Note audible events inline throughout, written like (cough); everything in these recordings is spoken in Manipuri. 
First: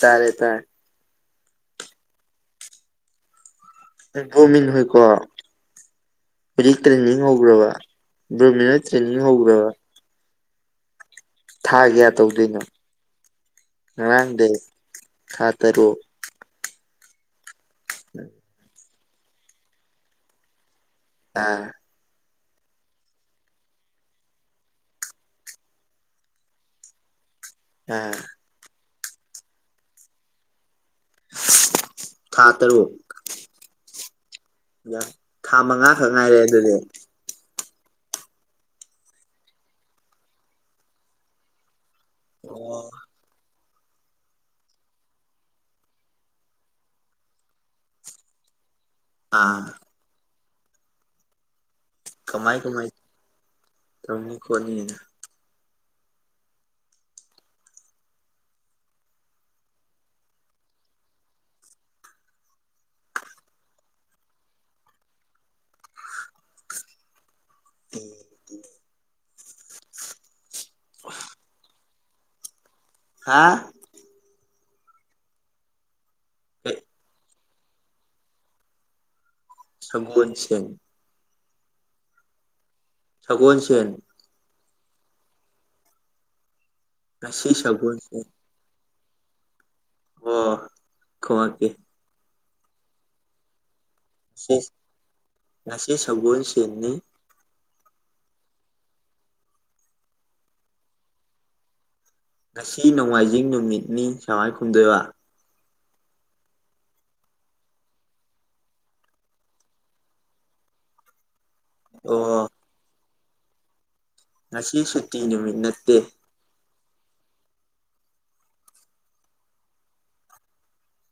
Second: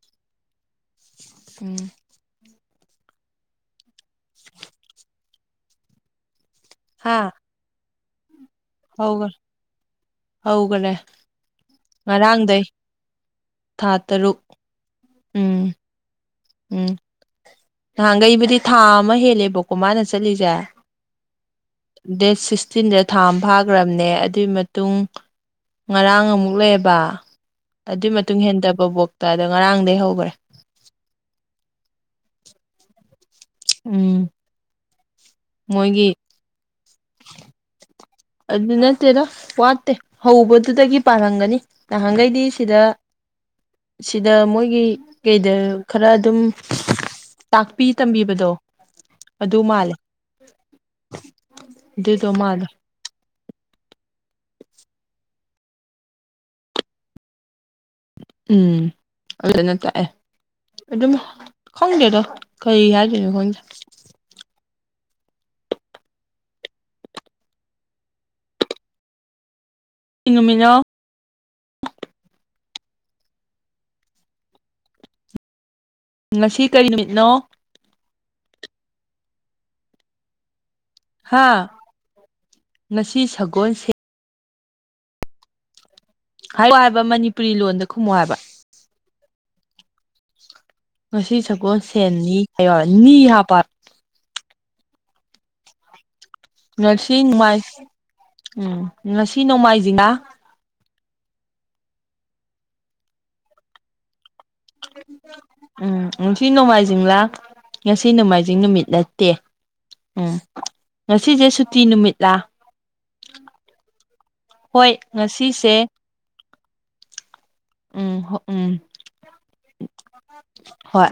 ꯇꯥꯔꯦ ꯇꯥꯔꯦ ꯎꯝ ꯕ꯭ꯔꯣꯃꯤꯟ ꯍꯣꯏꯀꯣ ꯍꯧꯖꯤꯛ ꯇ꯭ꯔꯦꯟꯅꯤꯡ ꯍꯥ ꯍꯧꯒ꯭ꯔꯕ ꯕ꯭ꯔꯣꯃꯤꯟ ꯍꯣꯏ ꯇ꯭ꯔꯦꯅꯤꯡ ꯍꯧꯒ ꯍꯧꯈ꯭ꯔꯕ ꯍꯧꯒꯔꯦ ꯊꯥ ꯀꯌꯥ ꯇꯧꯗꯣꯏꯅꯣ ꯉꯔꯥꯡꯗꯩ ꯊꯥ ꯇꯔꯨꯛ ꯉꯔꯥꯡꯗꯩ ꯊꯥ ꯎꯝ ꯇꯔꯨꯛ ꯎꯝ ꯅꯍꯥꯟꯒꯩꯕꯨꯗꯤ ꯊꯥ ꯑꯃ ꯍꯦꯜꯂꯦꯕꯀꯣ ꯃꯥꯅ ꯆꯠꯂꯤꯁꯦ ꯑꯥ ꯗꯦꯠ ꯁꯤꯛꯁꯇꯤꯟꯗ ꯊꯥ ꯑꯃ ꯐꯥꯈ꯭ꯔꯕꯅꯦ ꯑꯗꯨꯏ ꯃꯇꯨꯡ ꯉꯔꯥꯡ ꯑꯃꯨꯛ ꯂꯩꯌꯦꯕ ꯑꯥ ꯑꯗꯨꯏ ꯃꯇꯨꯡ ꯍꯦꯟꯗꯕ ꯕꯣꯛꯇ ꯑꯗꯣ ꯉꯔꯥꯡꯗꯩ ꯍꯧꯈ꯭ꯔꯦ ꯊꯥ ꯇꯔꯨꯛ ꯎꯝ ꯊꯥ ꯃꯣꯏꯒꯤ ꯃꯉꯥꯈꯛ ꯉꯥꯏꯔꯦ ꯑꯗꯨꯗꯤ ꯑꯗꯨ ꯅꯠꯇꯦꯗ ꯋꯥꯠꯇꯦ ꯍꯧꯕꯗꯨꯗꯒꯤ ꯄꯥꯜꯔꯝꯒꯅꯤ ꯅꯍꯥꯟꯒꯩꯗꯤ ꯑꯣ ꯁꯤꯗ ꯁꯤꯗ ꯃꯣꯏꯒꯤ ꯀꯩꯗ ꯈꯔ ꯑꯗꯨꯝ ꯇꯥꯛꯄꯤ ꯇꯝꯕꯤꯕꯗꯣ ꯑꯗꯨ ꯑꯥ ꯃꯥꯜꯂꯦ ꯑꯗꯨꯗꯣ ꯀꯃꯥꯏ ꯃꯥꯜꯂꯦ ꯀꯃꯥꯏ ꯇꯧꯔꯝꯅꯤ ꯈꯣꯠꯅꯤꯅ ꯎꯝ ꯑꯗꯨꯗꯨꯅ ꯇꯥꯛꯑꯦ ꯑꯗꯨꯝ ꯈꯪꯗꯦꯗ ꯀꯩ ꯍꯥꯏꯗꯣꯏꯅꯣ ꯈꯪꯗꯦ (unintelligible) ꯀꯩ ꯅꯨꯃꯤꯠꯅꯣ ꯍꯥꯥ ꯉꯁꯤ ꯀꯔꯤ ꯅꯨꯃꯤꯠꯅꯣ ꯁꯒꯣꯟꯁꯦꯟ ꯍꯥꯥ ꯉꯁꯤ ꯁꯒꯣꯜꯁꯦꯟ ꯍꯥꯏꯔꯣꯍꯥꯏꯕ ꯉꯁꯤ ꯃꯅꯤꯄꯨꯔꯤ ꯂꯣꯟꯗ ꯈꯨꯝꯃꯣ ꯁꯒꯣꯜꯁꯦꯟ ꯍꯥꯏꯕ ꯑꯣ ꯉꯁꯤ ꯈꯨꯝꯃꯛꯀꯦ ꯁꯒꯣꯜꯁꯦꯟꯅꯤ ꯍꯥꯏꯌꯣ ꯍꯥꯏꯕ ꯅꯤ ꯍꯥꯞꯄꯣ ꯍꯥꯏꯕ ꯉꯁꯤ ꯁꯒꯣꯜꯁꯦꯟꯅꯤ ꯁꯤ ꯅꯣꯡꯃꯥꯏ ꯎꯝ ꯉꯁꯤ ꯅꯣꯡꯃꯥꯏꯖꯤꯡ ꯔꯥ ꯉꯁꯤ ꯅꯣꯡꯃꯥꯏꯖꯤꯡ ꯅꯨꯃꯤꯠꯅꯤ ꯁꯃꯥꯏ ꯈꯨꯝꯗꯣꯏꯕ ꯎꯝ ꯉꯁꯤ ꯅꯣꯡꯃꯥꯏꯖꯤꯡꯂꯥ ꯉꯁꯤ ꯅꯣꯡꯃꯥꯏꯖꯤꯡ ꯅꯨꯃꯤꯠ ꯅꯠꯇꯦ ꯎꯝ ꯉꯁꯤꯖꯦ ꯁꯨꯇꯤ ꯅꯨꯃꯤꯠꯂꯥ ꯑꯣ ꯉꯁꯤ ꯍꯣꯏ ꯁꯨꯇꯤ ꯅꯨꯃꯤꯠ ꯉꯁꯤꯁꯦ ꯅꯠꯇꯦ ꯎꯝ ꯍꯣ ꯎꯝ ꯍꯣꯏ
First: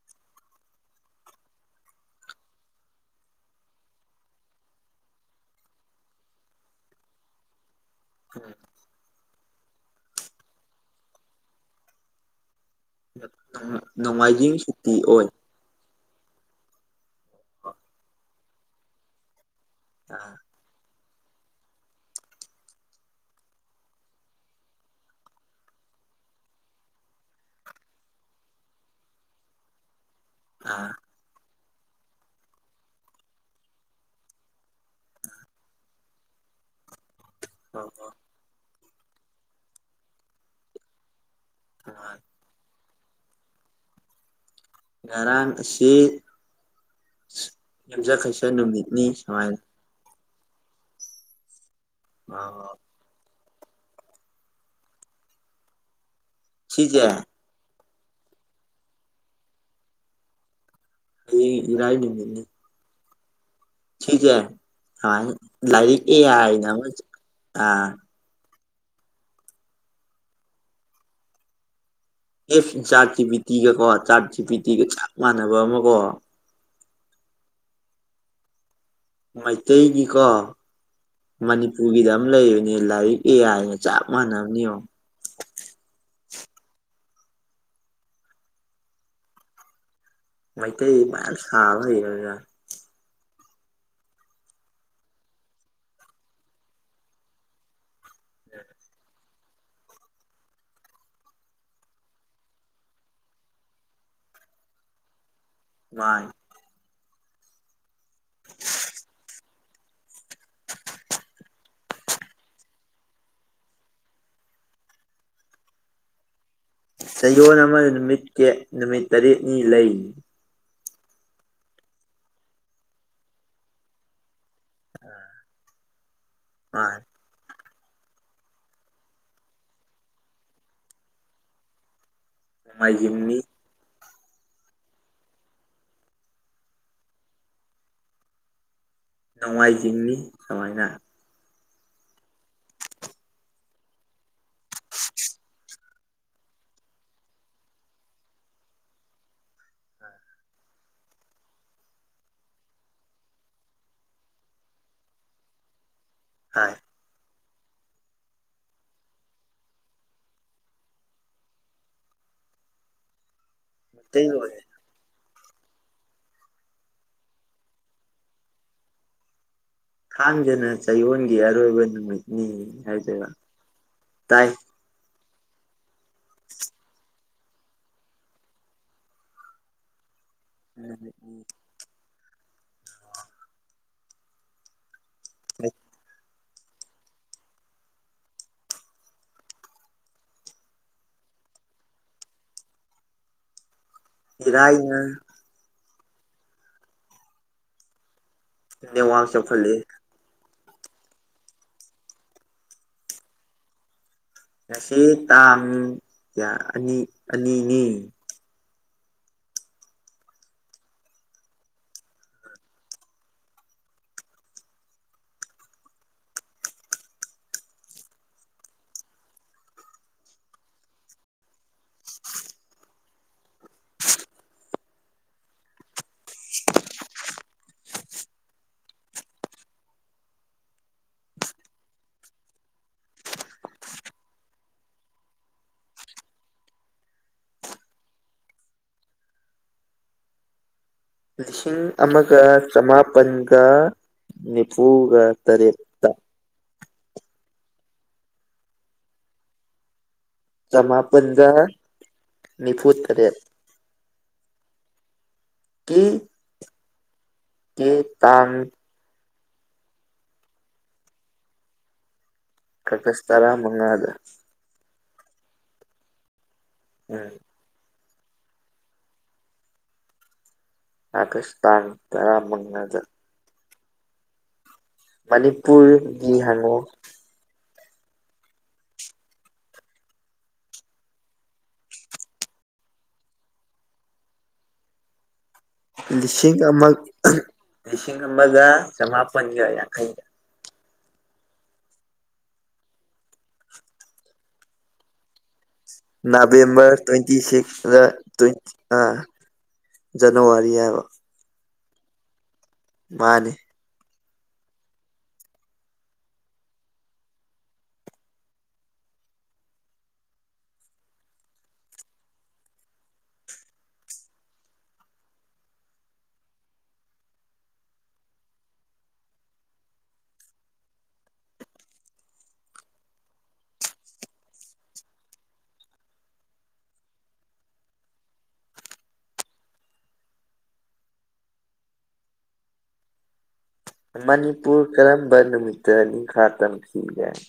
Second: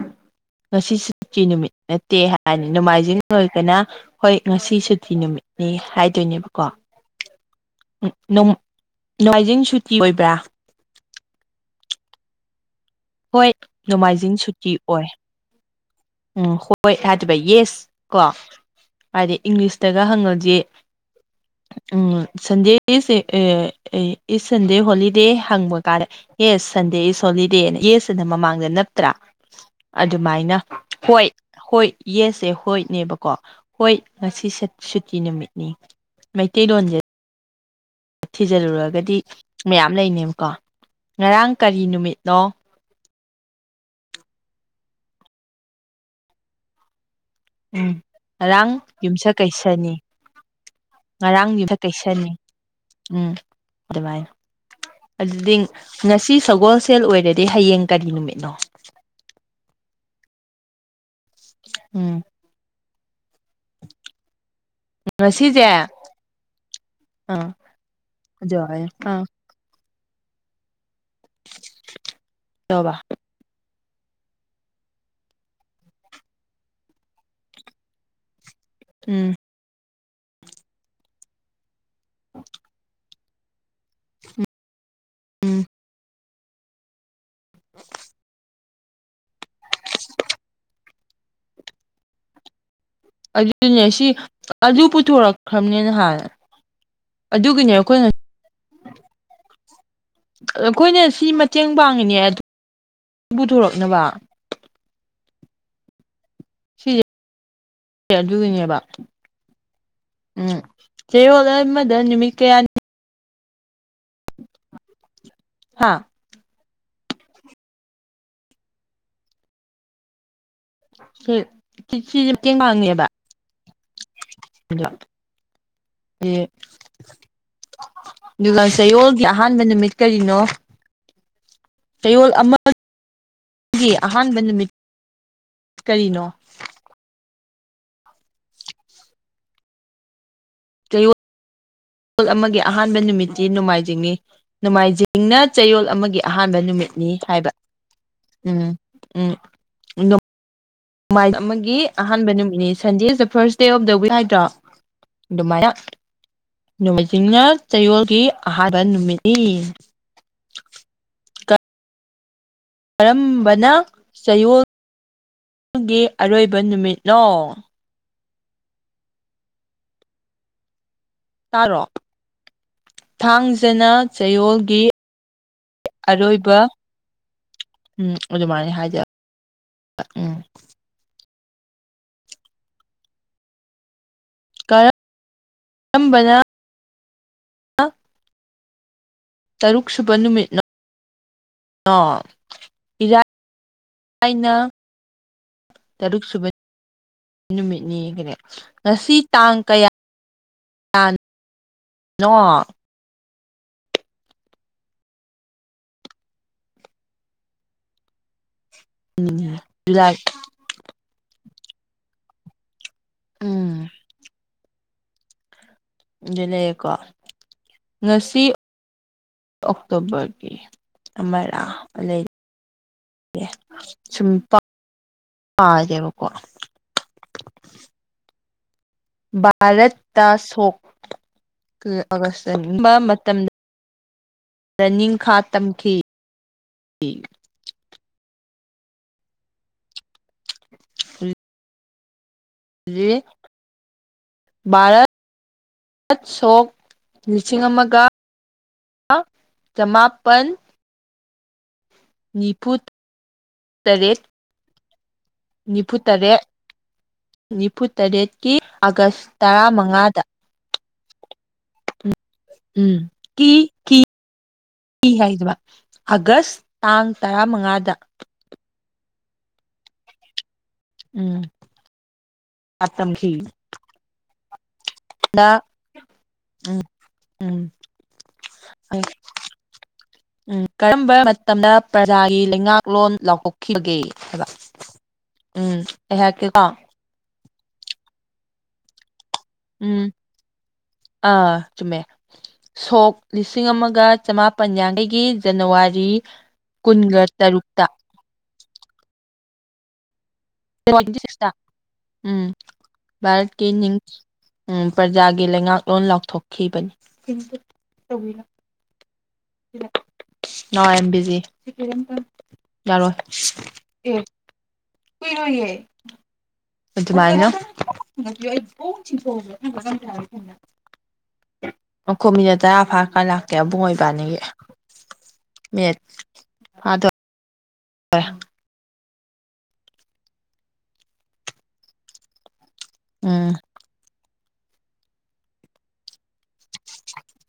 ꯉꯁꯤ ꯁꯨꯇꯤ ꯅꯨꯃꯤꯠ ꯅꯠꯇꯦ ꯍꯥꯏꯅꯤ ꯅꯣꯡꯃꯥꯏꯖꯤꯡ ꯑꯣꯏꯔꯒꯅ ꯍꯣꯏ ꯉꯁꯤ ꯁꯨꯇꯤ ꯅꯨꯃꯤꯠꯅꯤ ꯍꯥꯏꯗꯣꯏꯅꯦꯕꯀꯣ ꯅꯣꯝ ꯅꯣꯡꯃꯥꯏꯖꯤꯡ ꯁꯨꯇꯤ ꯑꯣꯏꯕ꯭ꯔꯥ ꯍꯣꯏ ꯅꯣꯡꯃꯥꯏꯖꯤꯡ ꯁꯨꯇꯤ ꯑꯣꯏ ꯎꯝ ꯍꯣꯏ ꯍꯥꯏꯗꯣꯏꯕ ꯌꯦꯁ ꯀꯣ ꯍꯥꯏꯗꯤ ꯏꯪꯂꯤꯁꯇꯒ ꯑꯥ ꯍꯪꯉꯗꯤ (inaudible) ꯎꯝ ꯁꯟꯗꯦ ꯏꯁ ꯑꯦ ꯑꯦ ꯏꯁ ꯁꯟꯗꯦ ꯍꯣꯂꯤꯗꯦ ꯍꯪꯕ ꯇꯥꯔꯦ ꯌꯦꯁ ꯁꯟꯗꯦ ꯏꯁ ꯍꯣꯂꯤꯗꯦꯅ ꯌꯦꯁ ꯁꯤꯅ ꯃꯃꯥꯡꯗ ꯅꯞꯇ꯭ꯔꯥ ꯑꯗꯨꯃꯥꯏꯅ ꯑꯥ ꯍꯣꯏ ꯍꯣꯏ ꯌꯦꯁꯁꯦ ꯍꯣꯏꯅꯦꯕꯀꯣ ꯍꯣꯏ ꯉꯁꯤ ꯁꯠ ꯁꯨꯇꯤ ꯅꯨꯃꯤꯠꯅꯤ ꯃꯩꯇꯩ ꯂꯣꯟꯖꯦ (unintelligible) ꯊꯤꯖꯜꯂꯨꯔꯒꯗꯤ ꯃꯌꯥꯝ ꯂꯩꯅꯦꯕꯀꯣ ꯉꯔꯥꯡ ꯀꯔꯤ ꯅꯨꯡꯉꯥꯏ ꯅꯨꯃꯤꯠꯅꯣ ꯉꯔꯥꯡ ꯑꯁꯤ ꯎꯝ ꯌꯨꯝꯖꯥ ꯀꯩꯁꯥ ꯉꯔꯥꯡ ꯅꯨꯃꯤꯠꯅꯤ ꯌꯨꯝꯁ ꯁꯨꯃꯥꯏꯅ ꯀꯩꯁꯅꯤ ꯉꯔꯥꯡ ꯌꯨꯊ ꯀꯩꯁꯅꯤ ꯑꯥ ꯎꯝ ꯑꯗꯨꯃꯥꯏꯅ ꯑꯗꯨꯗꯤ ꯉꯁꯤ ꯁꯤꯁꯦ ꯁꯒꯣꯜꯁꯦꯜ ꯑꯣꯏꯔꯦ ꯑꯗꯩ ꯍꯌꯦꯡ ꯀꯔꯤ ꯅꯨꯃꯤꯠꯅꯣ ꯍꯌꯦꯡ ꯏꯔꯥꯏ ꯎꯝ ꯅꯨꯃꯤꯠꯅꯤ ꯁꯤꯖꯦ ꯁꯃꯥꯏꯅ ꯉꯁꯤꯁꯦ ꯂꯥꯏꯔꯤꯛ ꯑꯦ ꯑꯥꯏꯅ ꯑꯃꯖꯨ ꯑꯥ ꯑꯗꯨꯃꯥꯏꯅ ꯑꯥ ꯑꯦꯁ ꯏꯟ ꯇꯧꯕ ꯆꯥꯔꯠ ꯖꯤ ꯕꯤ ꯇꯤꯒ ꯀꯣ ꯆꯥꯔꯠ ꯖꯤ ꯄꯤ ꯇꯤꯒ ꯆꯞ ꯃꯥꯟꯅꯕ ꯑꯃꯀꯣ ꯎꯝ ꯃꯩꯇꯩꯒꯤꯀꯣ ꯃꯅꯤꯄꯨꯔꯒꯤꯗ ꯑꯃ ꯂꯩꯕꯅꯦ ꯂꯥꯏꯔꯤꯛ ꯑꯦ ꯑꯥꯏꯅ ꯆꯞ ꯃꯥꯟꯅꯕꯅꯤ ꯌꯦꯡꯉꯣ ꯎꯝ (unintelligible) ꯃꯩꯇꯩꯖꯤ ꯃꯌꯥꯝ ꯁꯥꯕ ꯍꯩꯔꯗ꯭ꯔꯥ ꯑꯗꯨꯅꯦ ꯁꯤ ꯑꯗꯨ ꯄꯨꯊꯣꯔꯛꯈ꯭ꯔꯕꯅꯦ ꯅꯍꯥꯟ ꯑꯗꯨꯒꯤꯅꯦ ꯑꯩꯈꯣꯏꯅ ꯑꯈꯣꯏꯅ ꯁꯤ ꯃꯇꯦꯡ ꯄꯥꯡꯉꯤꯅꯦ ꯑꯗꯨ ꯄꯨꯊꯣꯔꯛꯅꯕ ꯃꯥꯅꯤ ꯁꯤꯁꯦ ꯑꯗꯨꯒꯤꯅꯦꯕ ꯎꯝ ꯆꯌꯣꯜ ꯑꯃꯗ ꯅꯨꯃꯤꯠ ꯀꯌꯥꯅꯤ ꯍꯥꯥ ꯆꯌꯣꯜ ꯑꯃ ꯅꯨꯃꯤꯠ ꯀꯦ ꯅꯨꯃꯤꯠ ꯇꯔꯦꯠꯅꯤ ꯂꯩ ꯁꯤ ꯁꯤ ꯁꯤꯁꯦ ꯃꯇꯦꯡ ꯄꯥꯡꯉꯦꯕ ꯑꯗꯣ ꯁꯤ ꯃꯥꯅꯤ ꯑꯗꯨꯒ ꯆꯌꯣꯜꯒꯤ ꯑꯍꯥꯟꯕ ꯅꯨꯃꯤꯠ ꯀꯔꯤꯅꯣ ꯆꯌꯣꯜ ꯑꯃ ꯃꯥꯏꯖꯤꯡꯅꯤ ꯒꯤ ꯑꯍꯥꯟꯕ ꯅꯨꯃꯤꯠ ꯀꯩꯅꯣ ꯅꯣꯡꯃꯥꯏꯖꯤꯡꯅꯤ ꯁꯨꯃꯥꯏꯅ ꯌꯣꯜ ꯑꯃꯒꯤ ꯑꯍꯥꯟꯕ ꯅꯨꯃꯤꯠꯇꯤ ꯅꯣꯡꯃꯥꯏꯖꯤꯡꯅꯤ ꯅꯣꯡꯃꯥꯏꯖꯤꯡꯅ ꯆꯌꯣꯜ ꯑꯃꯒꯤ ꯑꯍꯥꯟꯕ ꯅꯨꯃꯤꯠꯅꯤ ꯍꯥꯏꯕ ꯎꯝ ꯎꯝ ꯅꯣꯡꯃꯥꯏ ꯑꯃꯒꯤ ꯑꯍꯥꯟꯕ ꯅꯨꯃꯤꯠꯅꯤ Sunday is the first day of the week ꯍꯥꯏꯗ꯭ꯔꯣ ꯑꯗꯨꯃꯥꯏꯅ ꯍꯥ ꯅꯣꯡꯃꯩꯖꯤꯡꯅ ꯆꯌꯣꯜꯒꯤ ꯑꯍꯥꯟꯕ ꯅꯨꯃꯤꯠꯅꯤ ꯀꯔꯝꯕꯅ ꯃꯩꯇꯩꯂꯣꯟꯁꯦ ꯆꯌꯣꯜꯒꯤ ꯑꯔꯣꯏꯕ ꯅꯨꯃꯤꯠꯅꯣ ꯊꯥꯡꯖꯅ ꯆꯌꯣꯜꯒꯤ ꯑꯔꯣꯏꯕ ꯇꯥꯔꯣ ꯅꯨꯃꯤꯠꯅꯤ ꯍꯥꯏꯗꯣꯏꯕ ꯊꯥꯡꯖꯅ ꯇꯥꯏ ꯆꯌꯣꯜꯒꯤ ꯑꯔꯣꯏꯕ ꯎꯝ ꯑꯗꯨꯃꯥꯏꯅ ꯍꯥꯏꯗꯣꯏꯕ ꯎꯝ (unintelligible) ꯀꯔꯝ ꯀꯝꯕꯅ ꯇꯔꯨꯛ ꯁꯨꯕ ꯅꯨꯃꯤꯠꯅꯣ ꯏꯔꯥꯏ ꯑꯩꯅ ꯏꯔꯥꯏꯅ ꯇꯔꯨꯛ ꯁꯨꯕ ꯅꯨꯃꯤꯠꯅꯤ ꯉꯁꯤ ꯅꯦꯠꯋꯥꯛ ꯇꯥꯡ ꯆꯥꯎꯈꯠꯂꯛꯑꯦ ꯀꯌꯥ (unintelligible) ꯅꯣ ꯉꯁꯤ ꯇꯥꯡ ꯀꯌꯥ ꯑꯅꯤ ꯑꯅꯤꯅꯤ ꯎꯅꯤꯡꯉꯤꯍꯦ ꯏꯔꯥꯏ ꯎꯝ ꯑꯗꯨ ꯂꯩꯌꯦꯀꯣ ꯉꯁꯤ ꯑꯣꯛꯇꯣꯕꯔꯒꯤ ꯑꯃꯔ ꯑꯅꯤ ꯁꯨꯝꯄꯥꯛ ꯄꯥꯗꯦꯕꯀꯣ ꯚꯥꯔꯠꯇ ꯁꯣꯛ ꯑꯥꯒꯁꯠꯇ ꯔꯝꯕ ꯃꯇꯝꯗ ꯔ ꯅꯤꯡ ꯈꯥ ꯇꯝꯈꯤ (unintelligible) ꯂꯤꯁꯤꯡ ꯑꯃꯒ ꯆꯃꯥꯄꯟꯒ ꯚꯥꯔꯠ ꯅꯤꯐꯨꯒ ꯇꯔꯦꯠ ꯁꯣꯛ ꯂꯤꯁꯤꯡ ꯑꯃꯒ ꯆꯃꯥꯄꯟ ꯆꯃꯥꯄꯟꯒ ꯅꯤꯐꯨ ꯇꯔꯦꯠ ꯅꯤꯐꯨꯇꯔꯦꯠ ꯀꯤ ꯇꯥꯡ ꯅꯤꯐꯨꯇꯔꯦꯠꯀꯤ ꯑꯥꯒꯁ ꯇꯔꯥꯃꯉꯥꯗ ꯎꯝ ꯀꯒꯁ ꯀꯤ ꯇꯔꯥ ꯀꯤ ꯃꯉꯥꯗ ꯀꯤ ꯍꯥꯏꯒꯗꯕ ꯑꯥꯒꯁ ꯇꯥꯡ ꯎꯝ ꯇꯔꯥꯃꯉꯥꯗ ꯎꯝ ꯑꯥꯒꯁ ꯇꯥꯡ ꯇꯔꯥꯃꯉꯥꯗ ꯇꯝꯈꯤ ꯗ ꯃꯅꯤꯄꯨꯔꯒꯤ ꯍꯪꯉꯛꯑꯣ ꯎꯝ ꯎꯝ ꯎꯝ ꯀꯔꯝꯕ ꯃꯇꯝꯗ ꯄ꯭ꯔꯖꯥꯒꯤ ꯂꯩꯉꯥꯛꯂꯣꯟ ꯂꯥꯎꯊꯣꯛꯈꯤꯕꯒꯦ ꯑꯗ ꯂꯤꯁꯤꯡ ꯑꯃ ꯂꯤꯁꯤꯡ ꯑꯃꯒ ꯆꯃꯥꯄꯟꯒ ꯎꯝ ꯌꯥꯡꯈꯩꯗ ꯑꯥ ꯆꯨꯝꯃꯦ ꯁꯣꯛ ꯂꯤꯁꯤꯡ ꯑꯃꯒ ꯆꯃꯥꯄꯟ ꯌꯥꯡꯈꯩꯒꯤ ꯖꯅꯋꯥꯔꯤ ꯅꯕꯦꯝꯕꯔ ꯀꯨꯟꯒ ꯇ꯭ꯋꯦꯟꯇꯤ ꯇꯔꯨꯛꯇ ꯁꯤꯛꯁꯇ ꯇ꯭ꯋꯦꯟ ꯑꯥ ꯖꯅꯋꯥꯔꯤ ꯍꯥꯏꯕ (unintelligible) ꯎꯝ ꯃꯥꯅꯤ ꯚꯔꯠꯀꯤ ꯅꯤꯡ ꯎꯝ ꯄ꯭ꯔꯖꯥꯒꯤ ꯂꯩꯉꯥꯛꯂꯣꯟ ꯂꯥꯎꯊꯣꯛꯈꯤꯕꯅꯤ ꯅꯥꯎ ꯑꯥꯌꯦꯝꯕꯤꯖꯤ ꯌꯥꯔꯣ ꯑꯦ ꯀꯨꯏꯔꯣꯏꯌꯦ ꯑꯗꯨꯃꯥꯏꯅ (unintelligible) ꯑꯈꯣ ꯃꯤꯅꯤꯠ ꯇꯔꯥ ꯐꯥꯔꯀꯥꯟ ꯂꯥꯛꯀꯦ ꯑꯕꯨꯡꯉꯣ ꯏꯕꯥꯅꯤꯒꯤ ꯅꯦꯠ ꯐꯥꯗ__ (unintelligible) ꯎꯝ ꯃꯅꯤꯄꯨꯔ ꯀꯔꯝꯕ ꯅꯨꯃꯤꯠꯇ ꯅꯤꯡꯈꯥ ꯇꯝꯈꯤ ꯒꯥꯏꯅ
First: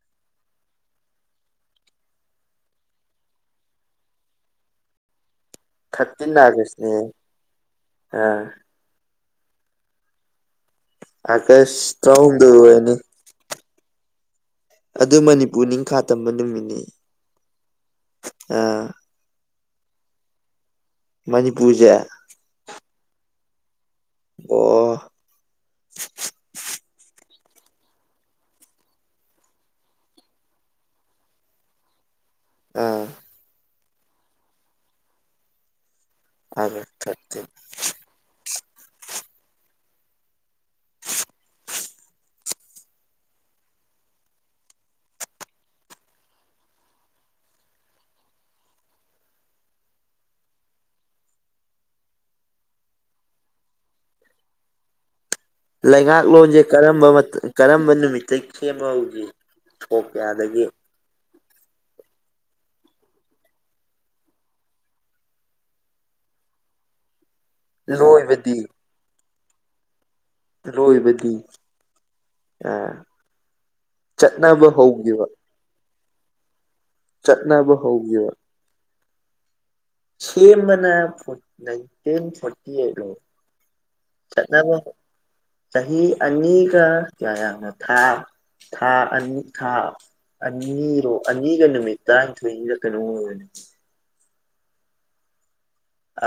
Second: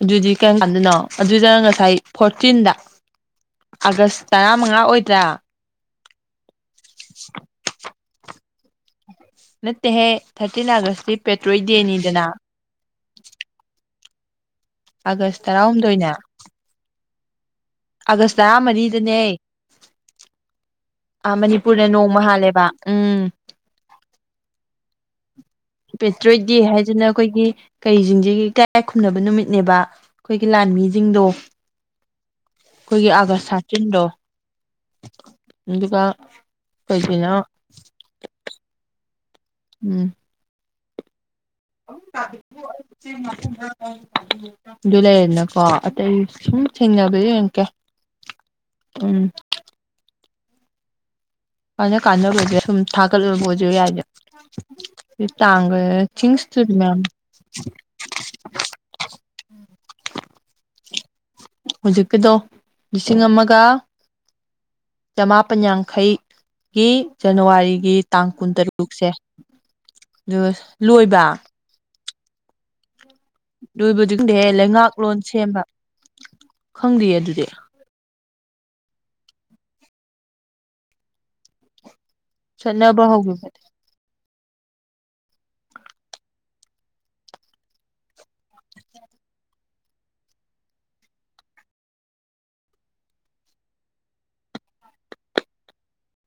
ꯑꯗꯨꯗꯤ ꯀꯔꯝ ꯀꯥꯟꯗꯅꯣ ꯑꯗꯨꯗ ꯉꯁꯥꯏ ꯐꯣꯔꯇꯤꯟꯗ ꯑꯥꯒꯁ ꯇꯔꯥꯃꯉꯥ ꯑꯣꯏꯗ꯭ꯔꯥ ꯊꯥꯔꯇꯤꯟ ꯑꯥꯒꯁꯅꯤ ꯑꯥ ꯅꯠꯇꯦꯍꯦ ꯊꯥꯔꯇꯤꯟ ꯑꯥꯒꯁꯇꯤ ꯄꯦꯇ꯭ꯔꯣꯏꯠ ꯑꯥꯒꯁ ꯗꯦꯅꯤꯗꯅ ꯇꯔꯥꯍꯨꯝꯗꯣꯏ ꯑꯣꯏꯔꯅꯤ ꯑꯗꯨ ꯑꯥꯒꯁ ꯃꯅꯤꯄꯨꯔ ꯅꯤꯡꯈꯥ ꯇꯔꯥꯍꯨꯝꯗꯣꯏꯅ ꯇꯝꯕ ꯅꯨꯃꯤꯠꯅꯦ ꯑꯥꯒꯁ ꯇꯔꯥꯃꯔꯤꯗꯅꯦ ꯑꯥ ꯃꯅꯤꯄꯨꯔꯅ ꯃꯅꯤꯄꯨꯔꯁꯦ ꯅꯣꯡꯃ ꯍꯥꯜꯂꯦꯕ ꯎꯝ ꯑꯣ ꯄꯦꯇ꯭ꯔꯣꯏꯠ ꯗꯦ ꯍꯥꯏꯖꯤꯅ ꯑꯩꯈꯣꯏꯒꯤ ꯀꯩꯖꯤꯡꯁꯤꯒꯤ ꯏꯀꯥꯏ ꯈꯨꯝꯅꯕ ꯅꯨꯃꯤꯠꯅꯦꯕ ꯑꯩꯈꯣꯏꯒꯤ ꯂꯥꯟꯃꯤꯖꯤꯡꯗꯣ ꯑꯥ ꯑꯩꯈꯣꯏꯒꯤ ꯑꯥꯒꯁ ꯊꯥꯔꯇꯤꯟꯗꯣ ꯑꯗꯨꯒ ꯑꯥꯒꯁ ꯀꯩꯒꯤꯅꯣ ꯊꯥꯔꯇꯤꯟ ꯎꯝ (unintelligible) ꯑꯗꯨ ꯂꯩꯔꯦꯗꯅꯀꯣ ꯑꯇꯩ ꯁꯨꯝ ꯊꯦꯡꯅꯕ ꯌꯦꯡꯉꯛꯀꯦ ꯎꯝ ꯀꯥꯟꯅ ꯀꯥꯟꯅꯕꯖꯦ ꯁꯨꯝ ꯊꯥꯒꯠꯂꯕ ꯑꯣꯏꯁꯨ ꯌꯥꯏꯗꯅ (unintelligible) ꯇꯥꯡ ꯂꯩꯉꯥꯛꯂꯣꯟꯁꯦ ꯀꯔꯝꯕ ꯃꯇꯝ ꯀꯔꯝꯕ ꯅꯨꯃꯤꯠꯇꯩ__ ꯁꯦꯝꯕ ꯍꯧꯒꯤ ꯁꯣꯛꯀ ꯀꯌꯥꯗꯒꯤ ꯍꯧꯖꯤꯛꯀꯤꯗꯣ ꯂꯤꯁꯤꯡ ꯑꯃꯒ ꯆꯃꯥꯄꯟ ꯌꯥꯡꯈꯩ ꯒꯤ ꯖꯅꯋꯥꯔꯤ ꯒꯤ ꯇꯥꯡ ꯂꯣꯏꯕꯗꯤ ꯀꯨꯟꯇꯔꯨꯛꯁꯦ ꯗꯨ ꯂꯣꯏꯕ ꯑ ꯂꯣꯏꯕꯗꯤ ꯈꯪꯗꯦꯍꯦ ꯂꯩꯉꯥꯛꯂꯣꯟ ꯁꯦꯝꯕ ꯈꯪꯗꯦꯌꯦ ꯑꯗꯨꯗꯤ ꯆꯠꯅꯕ ꯍꯧꯒꯤꯕ ꯁꯦꯝꯕꯅ ꯐꯣꯔꯠ ꯅꯥꯏꯟꯇꯤꯟ ꯐꯣꯔꯇꯤ ꯑꯩꯠ ꯆꯠꯅꯕ ꯍꯥꯏꯕ ꯍꯧꯈꯤꯕꯗꯤ ꯆꯠꯅꯕ ꯆꯍꯤ ꯑꯅꯤꯒ ꯀꯌꯥ ꯌꯥꯝꯅ ꯊꯥ ꯊꯥ ꯑꯅꯤ ꯊꯥ ꯑꯅꯤꯔꯣ ꯑꯅꯤꯒ ꯅꯨꯃꯤꯠ ꯇꯔꯥꯅꯤꯊꯣꯏꯅꯤꯔ ꯀꯩꯅꯣꯝ ꯑꯣꯏꯕꯅꯦ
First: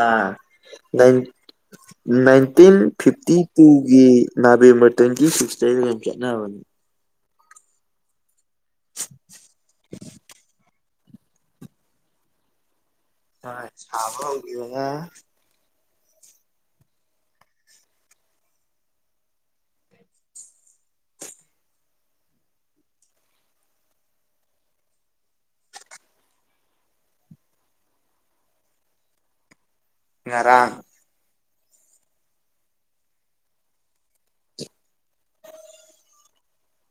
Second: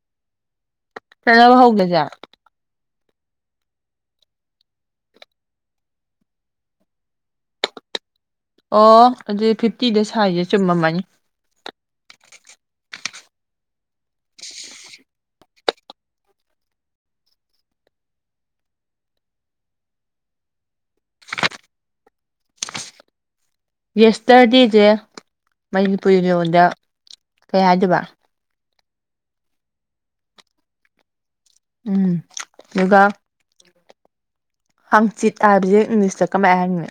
ꯑꯥ ꯅꯥꯏꯟ ꯆꯠꯅꯕ ꯍꯧꯒꯁꯦ ꯅꯥꯏꯟꯇꯤꯟ ꯐꯤꯞꯇꯤ ꯇꯨꯒꯤ ꯅꯥꯕꯦꯝꯕꯔ ꯇ꯭ꯋꯦꯟꯇꯤ ꯁꯤꯛꯁꯇꯩ ꯌꯥꯝ ꯆꯠꯅꯕꯅꯤ ꯑꯣ ꯑꯗꯨꯗꯤ ꯐꯤꯐꯇꯤꯗ ꯁꯥꯏꯖꯦ ꯆꯨꯝꯃꯝꯃꯅꯤ ꯍꯣꯏ ꯁꯥꯕ ꯍꯧꯒꯤꯕꯅ ꯌꯦꯁꯇꯔꯗꯦꯁꯦ ꯃꯅꯤꯄꯨꯔꯤ ꯂꯣꯟꯗ ꯀꯩ ꯍꯥꯏꯗꯣꯏꯕ ꯉꯔꯥꯡ ꯎꯝ ꯑꯗꯨꯒ ꯍꯡꯆꯤꯠ ꯍꯥꯏꯕꯁꯦ ꯏꯪꯂꯤꯁꯇ ꯀꯃꯥꯏꯅ ꯍꯥꯏꯅꯤ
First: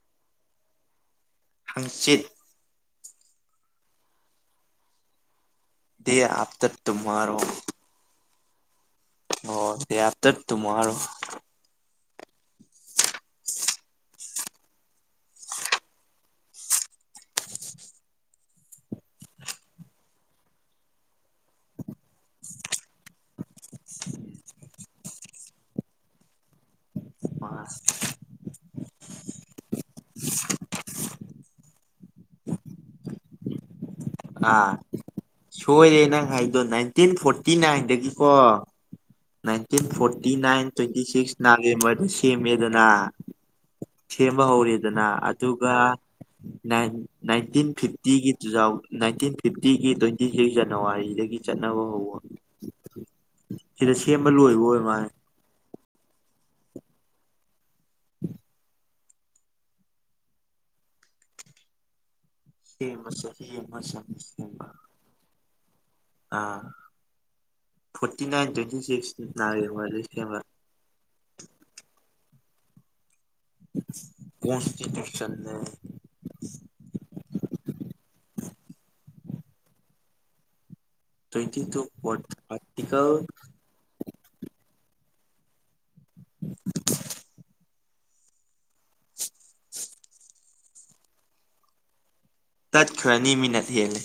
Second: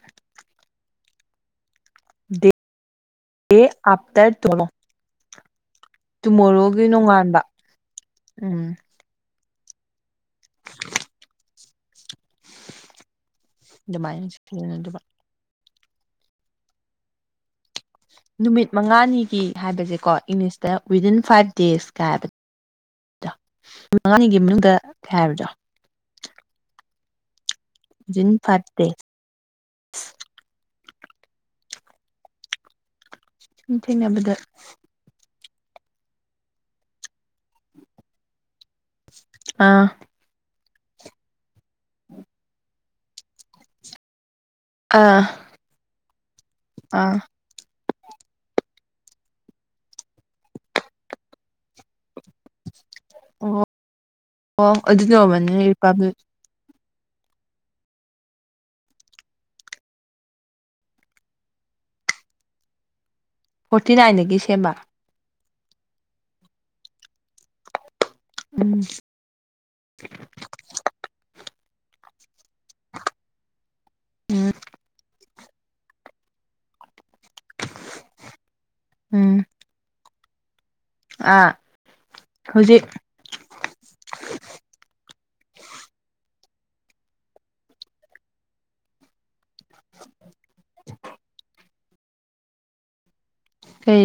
ꯍꯡꯆꯤꯠ (unintelligible) ꯗꯦ ꯑꯥꯞꯇꯔ ꯇꯨꯃꯣ ꯗꯦ ꯑꯥꯐꯇꯔ ꯇꯨꯃꯣꯔꯣꯒꯤ ꯇꯨꯃꯣꯔꯣ ꯅꯣꯡꯉꯥꯟꯕ ꯎꯝ ꯑꯣ ꯗꯦ ꯑꯥꯞꯇꯔ ꯇꯨꯃꯥꯔꯣ ꯑꯗꯨꯃꯥꯏꯅ (unintelligible) ꯅꯨꯃꯤꯠ ꯃꯉꯥꯅꯤꯒꯤ ꯍꯥꯏꯕꯁꯦꯀꯣ ꯏꯪꯂꯤꯁꯇ ꯋꯤꯗꯤꯟ ꯐꯥꯏꯚ ꯗꯦꯁ ꯀꯥꯏꯍꯥꯏꯕꯗꯣ ꯅꯨꯃꯤꯠ ꯃꯉꯥꯅꯤꯒꯤ ꯃꯅꯨꯡꯗ ꯀꯥꯏ ꯍꯥꯏꯕꯗꯣ ꯃꯥꯁ (unintelligible) ꯖꯤꯟ ꯐꯔꯠꯇꯦ (unintelligible) ꯁꯨꯝ ꯊꯦꯡꯅꯕꯗ ꯁꯣꯏꯌ‌ꯦ ꯅꯪ ꯍꯥꯏꯗꯣ ꯅꯥꯏꯟꯇꯤꯟ ꯐꯣꯔꯇꯤ ꯅꯥꯏꯟꯗꯒꯤꯀꯣ ꯅꯥꯏꯟꯇꯤꯟ ꯑꯥ ꯐꯣꯔꯇꯤ ꯅꯥꯏꯟ ꯇ꯭ꯋꯦꯟꯇꯤ ꯁꯤꯛꯁ ꯅꯕꯦꯝꯕꯔꯗ ꯁꯦꯝꯃꯦꯗꯅ ꯁꯦꯝꯕ ꯍꯧꯔꯦꯗꯅ ꯑꯥ ꯑꯗꯨꯒ ꯑꯥ ꯅꯥꯏꯟꯇꯤꯟ ꯅꯥꯏꯠ ꯐꯤꯚ ꯐꯤꯇꯤꯒꯤ ꯇꯨꯊꯥꯎ ꯅꯥꯏꯟꯇꯤꯟ ꯐꯤꯞꯇꯤꯒꯤ ꯇ꯭ꯋꯦꯟꯇꯤ ꯊ꯭ꯔꯤ ꯖꯅꯋꯥꯔꯤꯗꯒꯤ ꯆꯠꯅꯕ ꯍꯧꯕ ꯑꯣ ꯁꯤꯗ ꯁꯦꯝꯕ ꯂꯣꯏꯕ ꯑꯣ ꯑꯣꯏ ꯃꯥꯜꯂꯦ ꯑꯗꯨꯅ (unintelligible) ꯇꯧꯃꯅꯤ꯭ꯛ (unintelligible) ꯍꯦ ꯃꯁꯛ ꯍꯦ ꯐꯣꯔꯇꯤ ꯃꯁꯦꯛ ꯅꯥꯏꯟꯗꯒꯤ ꯁꯦꯝꯕ (unintelligible) ꯑꯥ ꯐꫭꯔꯇꯤ ꯅꯥꯏꯟ ꯇ꯭ꯋꯦꯟꯇꯤ ꯎꯝ ꯁꯤꯛꯁ ꯎ ꯅꯦ (unintelligible) ꯃꯥ ꯀꯦ (unintelligible) ꯎꯝ ꯀꯣꯟꯁꯇꯤꯇ꯭ꯌꯨꯁꯟ ꯎꯝ ꯑꯥ ꯇ꯭ꯋꯦꯟꯇꯤ ꯇꯨ ꯐꯣꯔ ꯍꯧꯖꯤꯛ ꯑꯔꯇꯤꯀꯜ (inaudible) (inaudible) ꯇꯠꯈ꯭ꯔꯅꯤ ꯃꯤꯅꯠ ꯍꯦꯜꯂꯦ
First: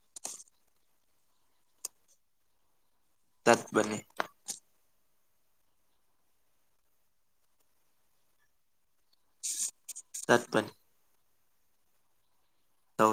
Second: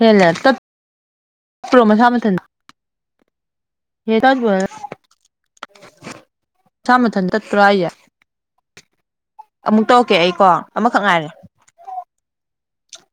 ꯍ‌ꯦꯟꯂ‌ꯦ ꯇꯠꯄ꯭ꯔꫭ ꯃꯁꯥ ꯃꯊꯟ ꯇꯠꯄꯅꯤ ꯍꯦ (unintelligible) ꯇ (unintelligible) ꯁꯥ ꯃꯊꯟ ꯇꯠꯄ꯭ꯔꫭ ꯍꯥꯏꯖ‌ꯦ ꯑꯃꯨꯛ ꯇꯧꯔꯛꯀꯦ ꯑꯩꯀꯣ ꯇꯠꯄꯅꯦ ꯑꯃꯈꯛ ꯉꯥꯏꯔꯦ ꯇꯧ